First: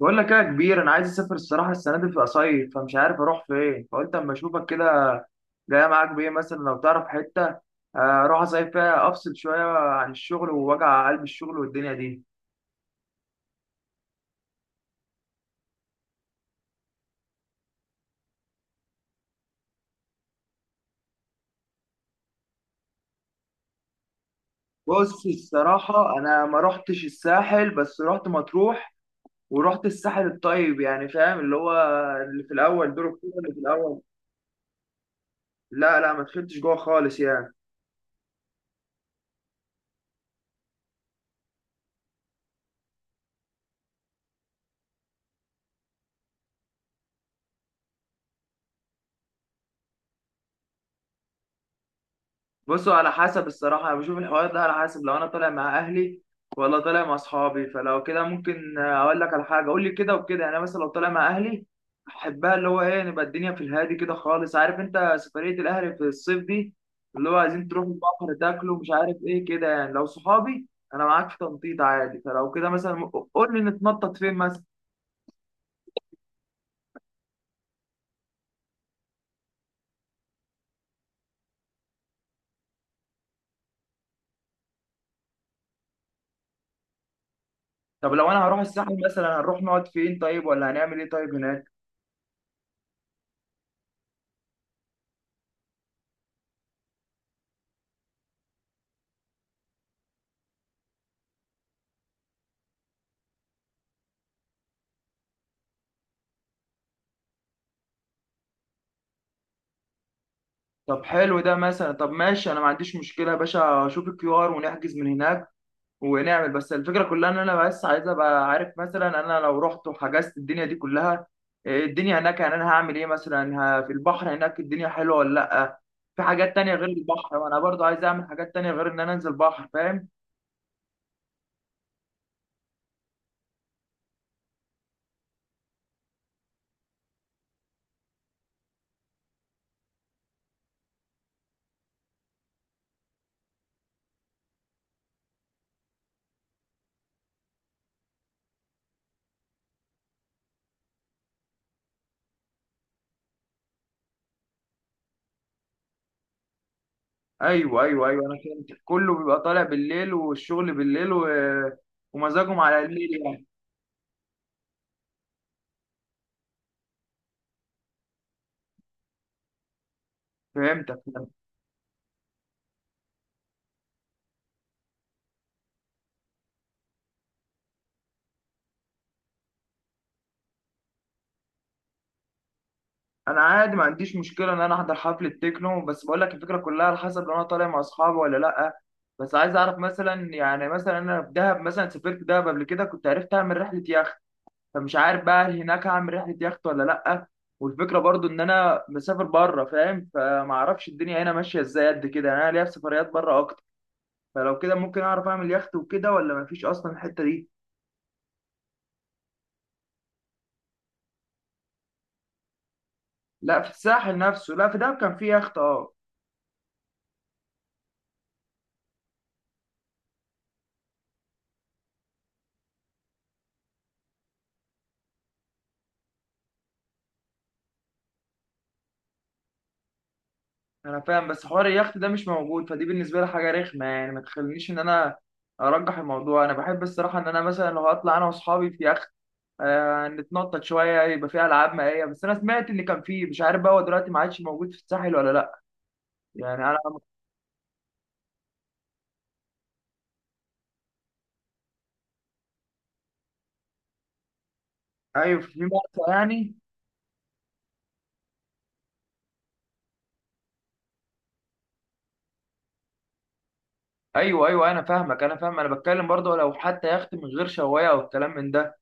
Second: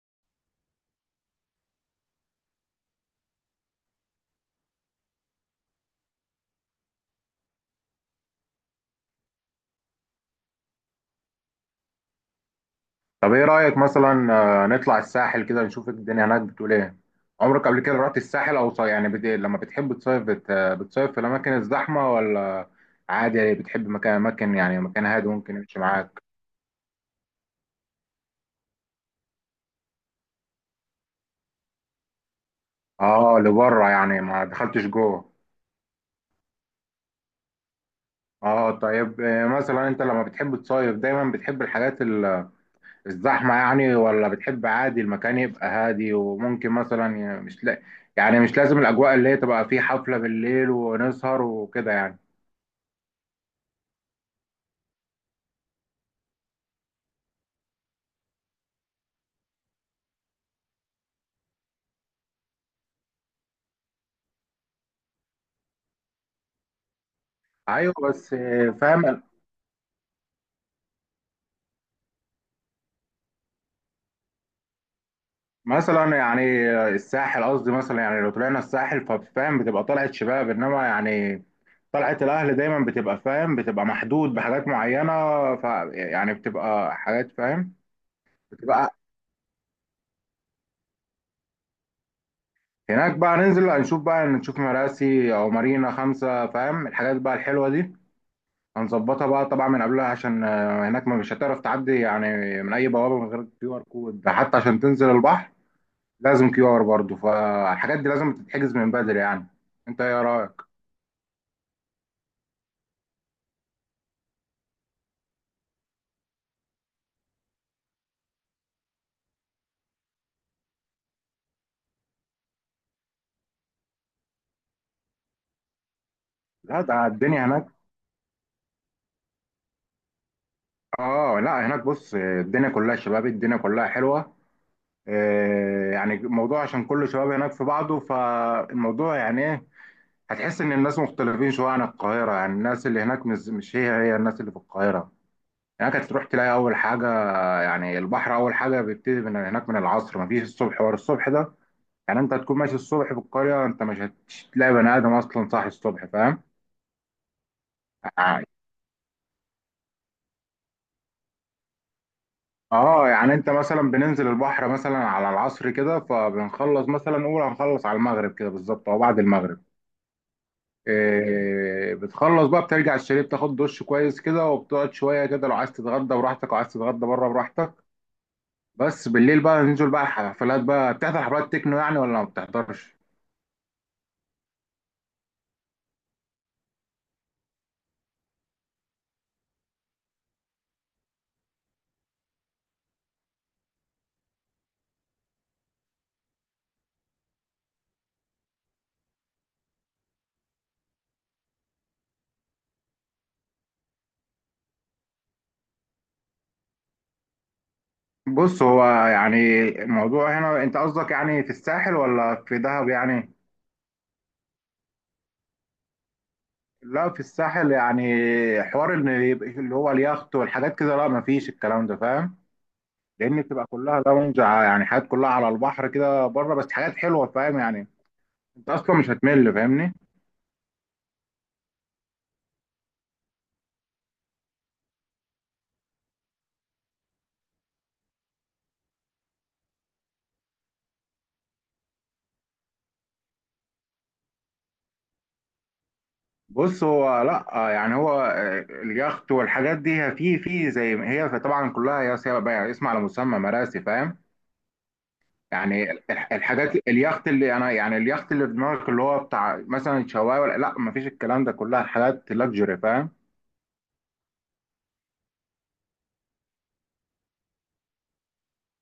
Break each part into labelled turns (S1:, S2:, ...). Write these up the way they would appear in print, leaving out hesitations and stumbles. S1: بقول لك إيه يا كبير؟ انا عايز اسافر الصراحه السنه دي في اصيف فمش عارف اروح فين، فقلت اما اشوفك كده. جاي معاك بايه مثلا لو تعرف حته. اروح اصيف فيها افصل شويه عن الشغل ووجع قلب الشغل والدنيا دي.
S2: طب ايه رأيك مثلا نطلع الساحل كده، نشوف الدنيا هناك بتقول ايه؟ عمرك قبل كده رحت الساحل او يعني لما بتحب تصيف بتصيف في الاماكن الزحمة ولا عادي؟ يعني بتحب مكان، اماكن يعني مكان
S1: بص
S2: هادي ممكن يمشي
S1: الصراحه
S2: معاك؟
S1: انا ما رحتش الساحل بس رحت مطروح، ورحت الساحل الطيب يعني، فاهم اللي هو اللي في الاول دور الكوره
S2: اه،
S1: اللي في
S2: لبره
S1: الاول.
S2: يعني ما دخلتش جوه.
S1: لا لا، ما دخلتش جوه خالص يعني.
S2: اه طيب. مثلا انت لما بتحب تصيف دايما بتحب الحاجات الزحمة يعني، ولا بتحب عادي المكان يبقى هادي وممكن مثلا مش لا... يعني مش لازم الاجواء اللي هي تبقى فيه حفلة بالليل ونسهر وكده يعني.
S1: بصوا، على حسب الصراحة أنا بشوف الحوار ده على حسب لو أنا طالع مع أهلي ولا طالع مع أصحابي. فلو كده ممكن أقول لك على حاجة، قول لي كده وكده. يعني أنا مثلا لو طالع مع أهلي أحبها اللي هو إيه، نبقى الدنيا في الهادي كده خالص، عارف أنت سفرية الأهل في الصيف دي اللي هو عايزين تروحوا
S2: ايوه،
S1: البحر،
S2: بس.
S1: تاكلوا، مش عارف
S2: فاهم.
S1: إيه كده. يعني لو صحابي، أنا معاك في تنطيط عادي. فلو كده مثلا قول لي نتنطط فين مثلا.
S2: مثلا يعني الساحل، قصدي مثلا يعني لو طلعنا الساحل ففاهم بتبقى طلعت شباب، انما يعني طلعت الاهل دايما بتبقى فاهم، بتبقى محدود بحاجات معينه. ف يعني بتبقى حاجات فاهم.
S1: طب لو أنا هروح الساحل
S2: بتبقى
S1: مثلا، هنروح نقعد فين طيب؟ ولا هنعمل إيه طيب هناك؟
S2: هناك بقى ننزل، هنشوف بقى، نشوف مراسي او مارينا خمسه، فاهم؟ الحاجات بقى الحلوه دي هنظبطها بقى طبعا من قبلها، عشان هناك ما مش هتعرف تعدي يعني من اي بوابه من غير كيو ار كود حتى عشان تنزل البحر. لازم كيو ار برضه، فالحاجات دي لازم تتحجز من بدري يعني. انت ايه رايك؟
S1: طب حلو ده مثلا، طب ماشي، انا ما عنديش مشكله يا باشا، اشوف الكيو ار ونحجز من هناك ونعمل. بس الفكره كلها ان انا بس عايز ابقى عارف مثلا، انا لو رحت وحجزت الدنيا دي كلها، إيه الدنيا هناك يعني؟ انا هعمل ايه مثلا؟ في البحر هناك الدنيا حلوه ولا لا؟ في حاجات تانية
S2: لا،
S1: غير
S2: ده
S1: البحر؟
S2: الدنيا
S1: وانا
S2: هناك.
S1: برضو عايز اعمل حاجات تانية غير ان انا انزل بحر، فاهم.
S2: اه لا، هناك بص الدنيا كلها شباب، الدنيا كلها حلوه. يعني الموضوع عشان كل شباب هناك في بعضه، فالموضوع يعني ايه؟ هتحس ان الناس مختلفين شويه عن القاهره. يعني الناس اللي هناك مش هي هي الناس اللي في القاهره. هناك هتروح تلاقي اول حاجه، يعني البحر اول حاجه بيبتدي من هناك من العصر، مفيش الصبح ورا الصبح ده. يعني انت هتكون ماشي الصبح في القريه، انت مش هتلاقي بني ادم اصلا صاحي الصبح، فاهم؟
S1: ايوه ايوه ايوه، انا
S2: يعني-
S1: فهمت. كله بيبقى طالع بالليل والشغل بالليل ومزاجهم على
S2: اه،
S1: الليل
S2: يعني
S1: يعني.
S2: انت مثلا بننزل البحر مثلا على العصر كده، فبنخلص مثلا نقول هنخلص على المغرب كده بالظبط او بعد المغرب.
S1: فهمتك.
S2: إيه، بتخلص بقى، بترجع الشاليه، بتاخد دش كويس كده وبتقعد شويه كده. لو عايز تتغدى براحتك، لو عايز تتغدى بره براحتك. بس بالليل بقى ننزل بقى الحفلات بقى. بتحضر حفلات تكنو يعني ولا ما بتحضرش؟
S1: انا عادي ما عنديش مشكله ان انا احضر حفله تكنو، بس بقول لك الفكره كلها على حسب لو انا طالع مع اصحابي ولا لا. بس عايز اعرف مثلا، يعني مثلا انا في دهب مثلا، سافرت دهب قبل كده كنت عرفت اعمل رحله يخت. فمش عارف بقى هل هناك هعمل رحله يخت ولا لا؟ والفكره برضو ان انا مسافر بره فاهم، فما اعرفش الدنيا هنا ماشيه ازاي قد كده. يعني انا ليا في سفريات بره اكتر، فلو كده ممكن اعرف اعمل يخت وكده ولا مفيش اصلا الحته دي؟
S2: بص هو يعني الموضوع هنا، انت قصدك يعني في الساحل ولا في دهب يعني؟
S1: لا، في الساحل نفسه. لا، في دهب كان في يخت، اه.
S2: لا، في الساحل يعني حوار ان يبقى اللي هو اليخت والحاجات كده، لا ما فيش الكلام ده فاهم. لان بتبقى كلها لونج يعني حاجات كلها على البحر كده بره، بس حاجات حلوه فاهم يعني. انت اصلا مش هتمل، فاهمني؟
S1: انا فاهم، بس حوار اليخت ده مش موجود، فدي بالنسبه لي حاجه رخمه يعني. ما تخلينيش ان انا ارجح الموضوع. انا بحب الصراحه ان انا مثلا لو هطلع انا واصحابي في يخت، آه نتنطط شويه، يبقى فيها العاب مائيه. بس انا سمعت ان كان فيه، مش عارف بقى هو دلوقتي ما عادش موجود في الساحل ولا لا. يعني انا.
S2: بص هو لا، يعني هو اليخت والحاجات دي هي في زي ما هي طبعا كلها، يا سيما بقى اسم على مسمى مراسي، فاهم.
S1: ايوه، في
S2: يعني
S1: مرسى يعني.
S2: الحاجات اليخت اللي انا، يعني اليخت اللي في دماغك اللي هو بتاع مثلا شوايه ولا، لا ما فيش الكلام ده، كلها حاجات لاكجري فاهم.
S1: ايوه ايوه، انا فاهمك، انا فاهم. انا بتكلم برضه لو حتى يخت من غير شوايه او الكلام من ده،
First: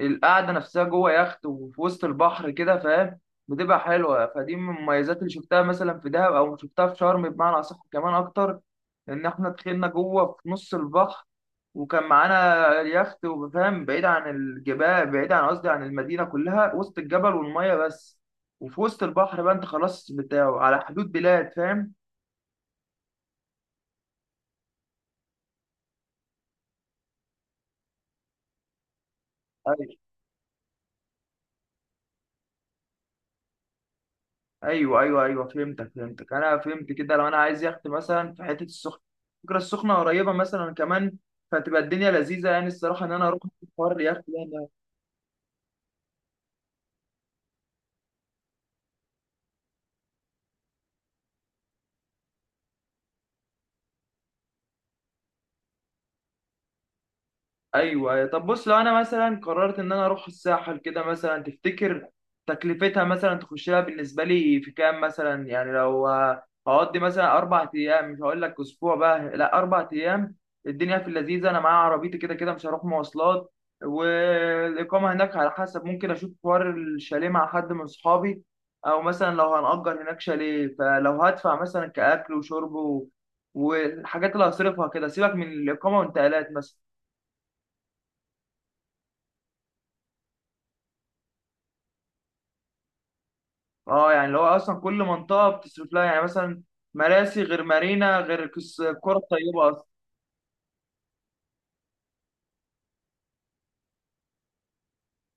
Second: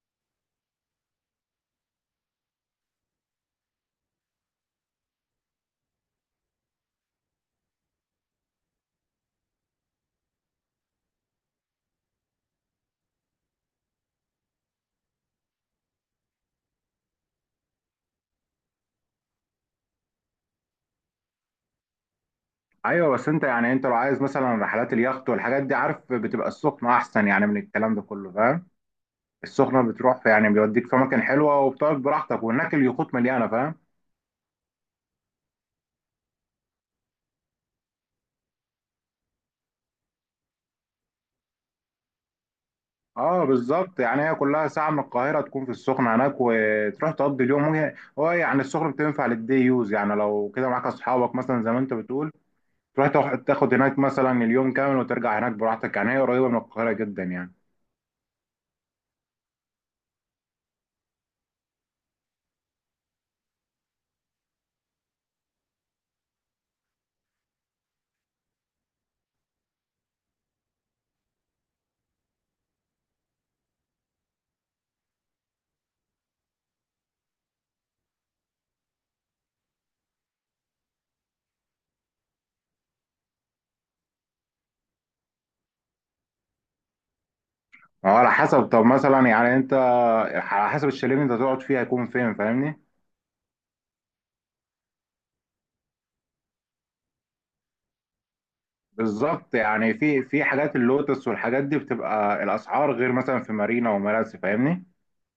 S1: القعده نفسها جوه يخت وفي وسط البحر كده فاهم، بتبقى حلوه. فدي من المميزات اللي شفتها مثلا في دهب او شفتها في شرم بمعنى اصح كمان اكتر، ان احنا دخلنا جوه في نص البحر وكان معانا اليخت، وفاهم بعيد عن الجبال، بعيد عن قصدي عن المدينه كلها، وسط الجبل والميه بس وفي وسط البحر بقى. انت خلاص بتاعه على حدود بلاد فاهم.
S2: ايوه، بس انت يعني انت لو عايز مثلا رحلات اليخت والحاجات دي، عارف بتبقى السخنه احسن يعني من الكلام ده كله فاهم. السخنه بتروح في، يعني بيوديك في اماكن حلوه وبتقعد براحتك، وهناك اليخوت مليانه فاهم.
S1: ايوه ايوه ايوه، فهمتك فهمتك، انا فهمت كده. لو انا عايز يخت مثلا في حته السخنه، فكره السخنه قريبه مثلا كمان، فتبقى الدنيا لذيذه يعني الصراحه ان انا اروح
S2: اه
S1: في حوار
S2: بالظبط،
S1: اليخت
S2: يعني هي
S1: ده.
S2: كلها ساعه من القاهره تكون في السخنه هناك، وتروح تقضي اليوم. وهي هو يعني السخنه بتنفع للدي يوز، يعني لو كده معاك اصحابك مثلا زي ما انت بتقول، تروح تاخد هناك مثلا اليوم كامل وترجع هناك براحتك، يعني هي قريبه من القاهره جدا يعني.
S1: ايوه أيوة. طب بص، لو انا مثلا قررت ان انا اروح الساحل كده مثلا، تفتكر تكلفتها مثلا تخش لها بالنسبه لي في كام مثلا؟ يعني لو هقضي مثلا اربع ايام، مش هقول لك اسبوع بقى، لا اربع ايام، الدنيا في اللذيذه. انا معايا عربيتي كده كده مش هروح مواصلات، والاقامه هناك على حسب، ممكن اشوف حوار الشاليه مع حد من اصحابي او مثلا لو هنأجر هناك شاليه. فلو هدفع مثلا كاكل وشرب والحاجات اللي هصرفها كده، سيبك من الاقامه والانتقالات مثلا.
S2: اه على حسب، طب مثلا يعني انت على حسب الشاليه اللي انت تقعد فيه هيكون فين، فاهمني؟
S1: اه يعني اللي هو اصلا كل منطقه بتصرف لها، يعني مثلا مراسي غير مارينا غير الكره
S2: بالظبط،
S1: الطيبه اصلا.
S2: يعني في حاجات اللوتس والحاجات دي بتبقى الاسعار غير مثلا في مارينا ومراسي، فاهمني.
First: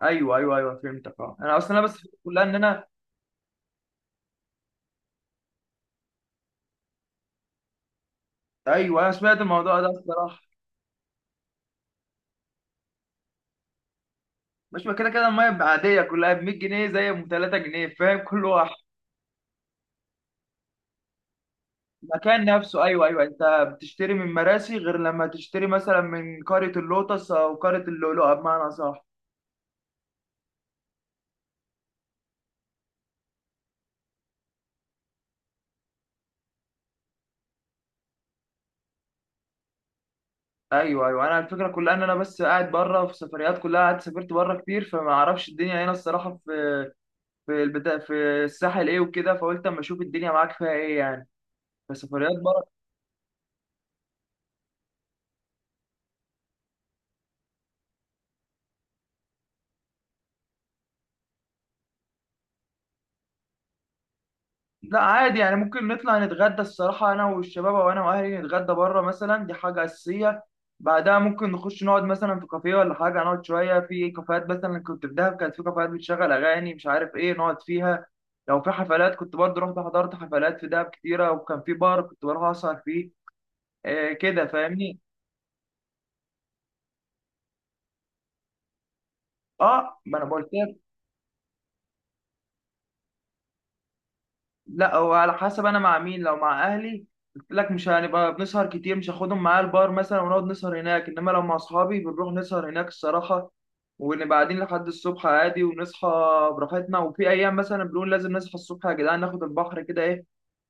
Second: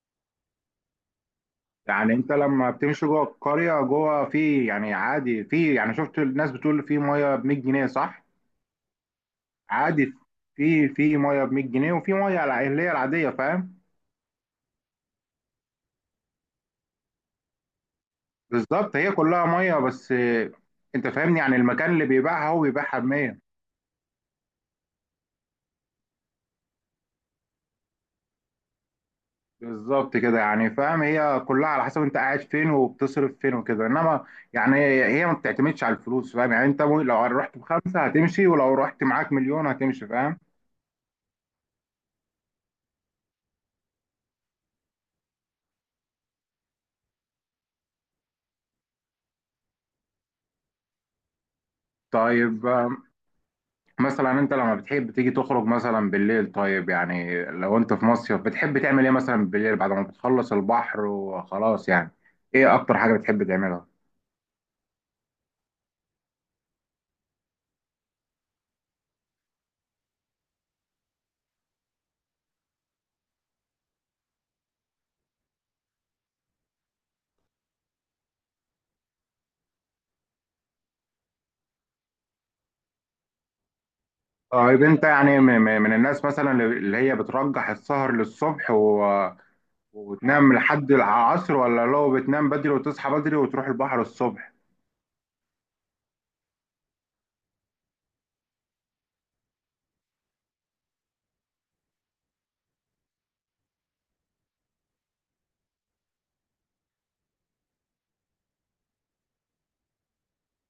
S1: ايوه ايوه ايوه، فهمتك. اه انا اصلا انا بس
S2: يعني
S1: الفكرة
S2: انت
S1: كلها ان
S2: لما
S1: انا.
S2: بتمشي جوه القريه جوه في، يعني عادي في، يعني شفت الناس بتقول في ميه ب 100 جنيه، صح؟
S1: ايوه، انا سمعت الموضوع ده
S2: عادي.
S1: الصراحه.
S2: في ميه ب 100 جنيه، وفي ميه اللي هي العاديه، فاهم.
S1: مش ما كده كده الميه بقى عاديه كلها ب 100 جنيه زي ام 3 جنيه فاهم، كل واحد.
S2: بالظبط هي كلها ميه بس. انت فاهمني، يعني المكان اللي
S1: المكان
S2: بيبيعها هو
S1: نفسه،
S2: بيبيعها ب
S1: ايوه ايوه،
S2: 100.
S1: انت بتشتري من مراسي غير لما تشتري مثلا من قريه اللوتس او قريه اللؤلؤه بمعنى صح.
S2: بالظبط كده، يعني فاهم، هي كلها على حسب انت قاعد فين وبتصرف فين وكده، انما يعني هي ما بتعتمدش على الفلوس، فاهم؟ يعني انت لو رحت بخمسة هتمشي، ولو رحت معاك مليون هتمشي، فاهم.
S1: ايوه ايوه، انا الفكره كلها ان انا بس قاعد بره في سفريات، كلها قاعد سافرت بره كتير، فما اعرفش الدنيا هنا الصراحه في البتاع، في الساحل ايه وكده، فقلت اما اشوف الدنيا معاك فيها ايه يعني كسفريات بره.
S2: طيب، مثلا انت لما بتحب تيجي تخرج مثلا بالليل، طيب يعني لو انت في مصيف بتحب تعمل ايه مثلا بالليل بعد ما بتخلص البحر وخلاص يعني؟ ايه اكتر حاجة بتحب تعملها؟
S1: لا عادي يعني ممكن نطلع نتغدى الصراحه انا والشباب، او انا واهلي نتغدى بره مثلا، دي حاجه اساسيه. بعدها ممكن نخش نقعد مثلا في كافيه ولا حاجه، نقعد شويه في كافيهات. مثلا كنت في دهب كانت في كافيهات بتشغل اغاني مش عارف ايه نقعد فيها. لو في حفلات كنت برضه رحت حضرت حفلات في دهب كتيره، وكان في بار كنت بروح اسهر فيه. آه كده
S2: طيب
S1: فاهمني.
S2: انت يعني من الناس مثلا اللي هي بترجح السهر للصبح
S1: اه، ما انا بقول.
S2: وبتنام لحد العصر، ولا لو بتنام بدري وتصحى بدري وتروح البحر الصبح؟
S1: لا هو على حسب انا مع مين. لو مع اهلي قلت لك مش هنبقى بنسهر كتير، مش هاخدهم معايا البار مثلا ونقعد نسهر هناك. انما لو مع اصحابي بنروح نسهر هناك الصراحه، ونبقى قاعدين لحد الصبح عادي، ونصحى براحتنا. وفي ايام مثلا بنقول لازم نصحى الصبح يا جدعان، ناخد البحر كده ايه،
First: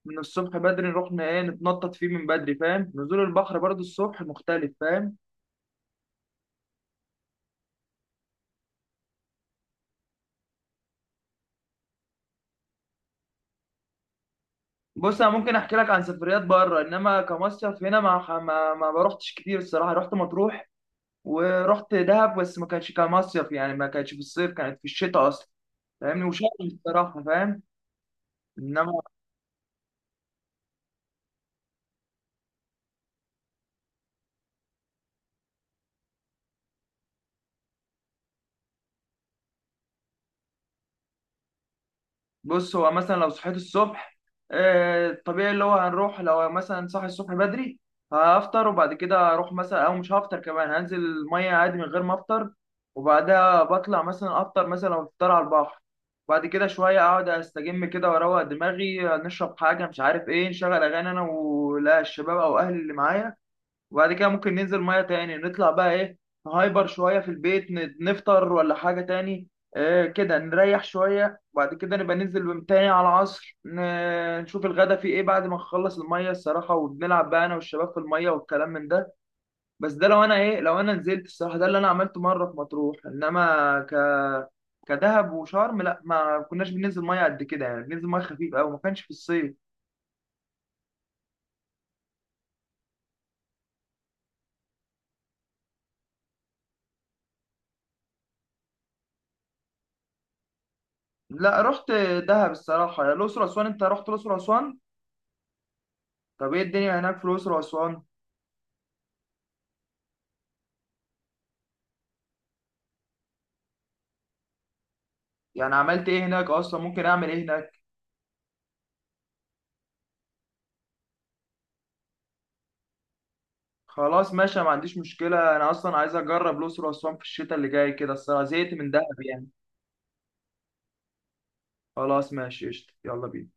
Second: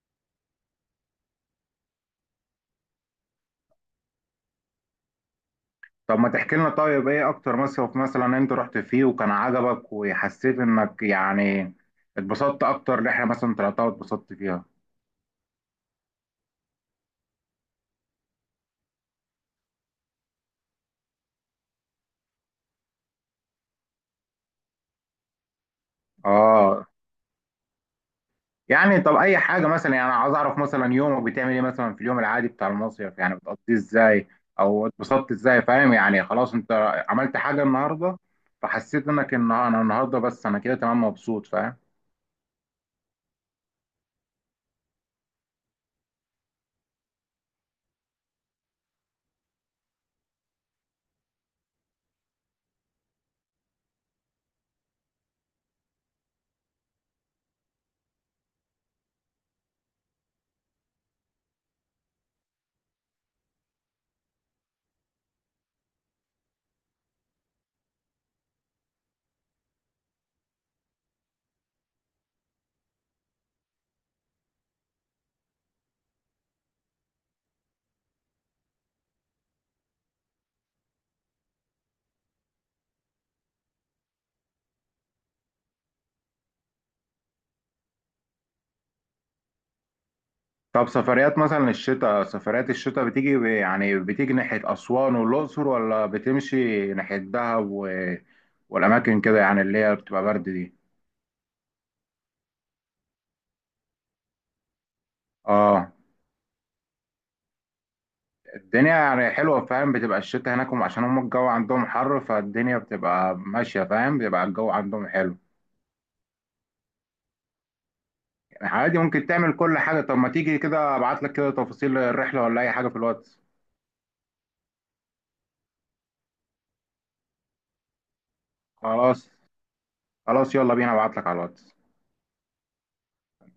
S1: من الصبح بدري نروح ايه نتنطط فيه من بدري، فاهم. نزول البحر برضو الصبح مختلف فاهم.
S2: طب ما تحكي لنا، طيب ايه اكتر مصيف مثلا انت رحت فيه وكان عجبك وحسيت انك يعني اتبسطت، اكتر رحلة مثلا طلعتها واتبسطت فيها؟
S1: بص انا ممكن احكي لك عن سفريات بره، انما كمصيف هنا، ما ما روحتش كتير الصراحه. رحت مطروح ورحت دهب، بس ما كانتش كمصيف يعني، ما كانتش في الصيف، كانت في الشتاء اصلا فاهمني. وشرم
S2: اه.
S1: الصراحه فاهم، انما.
S2: يعني طب اي حاجة مثلا، يعني عايز اعرف مثلا يومك بتعمل ايه مثلا في اليوم العادي بتاع المصيف يعني بتقضيه ازاي، او اتبسطت ازاي، فاهم يعني خلاص انت عملت حاجة النهاردة فحسيت انك ان انا النهاردة بس انا كده تمام مبسوط، فاهم.
S1: بص هو مثلا لو صحيت الصبح، طبيعي اللي هو هنروح، لو مثلا صاحي الصبح بدري هفطر، وبعد كده اروح مثلا، او مش هفطر كمان، هنزل الميه عادي من غير ما افطر. وبعدها بطلع مثلا افطر، مثلا لو افطر على البحر. بعد كده شويه اقعد استجم كده واروق دماغي، نشرب حاجه، مش عارف ايه، نشغل اغاني انا ولا الشباب او اهلي اللي معايا. وبعد كده ممكن ننزل ميه تاني، نطلع بقى ايه، نهايبر شويه في البيت، نفطر ولا حاجه تاني. آه كده نريح شويه. وبعد كده نبقى ننزل تاني على العصر، نشوف الغدا فيه ايه بعد ما نخلص الميه الصراحه، وبنلعب بقى انا والشباب في الميه والكلام من ده. بس ده لو انا ايه، لو انا نزلت الصراحه. ده اللي انا عملته مره في مطروح، انما ك... كدهب وشرم لا، ما كناش بننزل ميه قد كده يعني، بننزل ميه خفيف قوي ما كانش في الصيف.
S2: طب سفريات مثلا الشتاء، سفريات الشتاء بتيجي يعني بتيجي ناحية أسوان والأقصر، ولا بتمشي ناحية دهب و... والأماكن كده يعني اللي هي بتبقى برد دي؟
S1: لا، رحت دهب الصراحه. الاقصر اسوان، انت رحت الاقصر اسوان؟
S2: اه.
S1: طب ايه الدنيا هناك في الاقصر واسوان؟
S2: الدنيا يعني حلوة فاهم. بتبقى الشتاء هناك عشان هم الجو عندهم حر فالدنيا بتبقى ماشية فاهم، بيبقى الجو عندهم حلو.
S1: يعني عملت ايه هناك اصلا؟ ممكن اعمل ايه هناك؟
S2: يعني عادي، ممكن تعمل كل حاجة. طب ما تيجي كده أبعت لك كده تفاصيل الرحلة ولا أي حاجة في الواتس.
S1: خلاص ماشي، ما عنديش مشكله، انا اصلا عايز اجرب الاقصر واسوان في الشتاء اللي جاي كده الصراحه، زهقت من دهب
S2: خلاص.
S1: يعني.
S2: خلاص، يلا بينا، أبعت لك على الواتس.
S1: خلاص ماشي، قشطة، يلا بينا.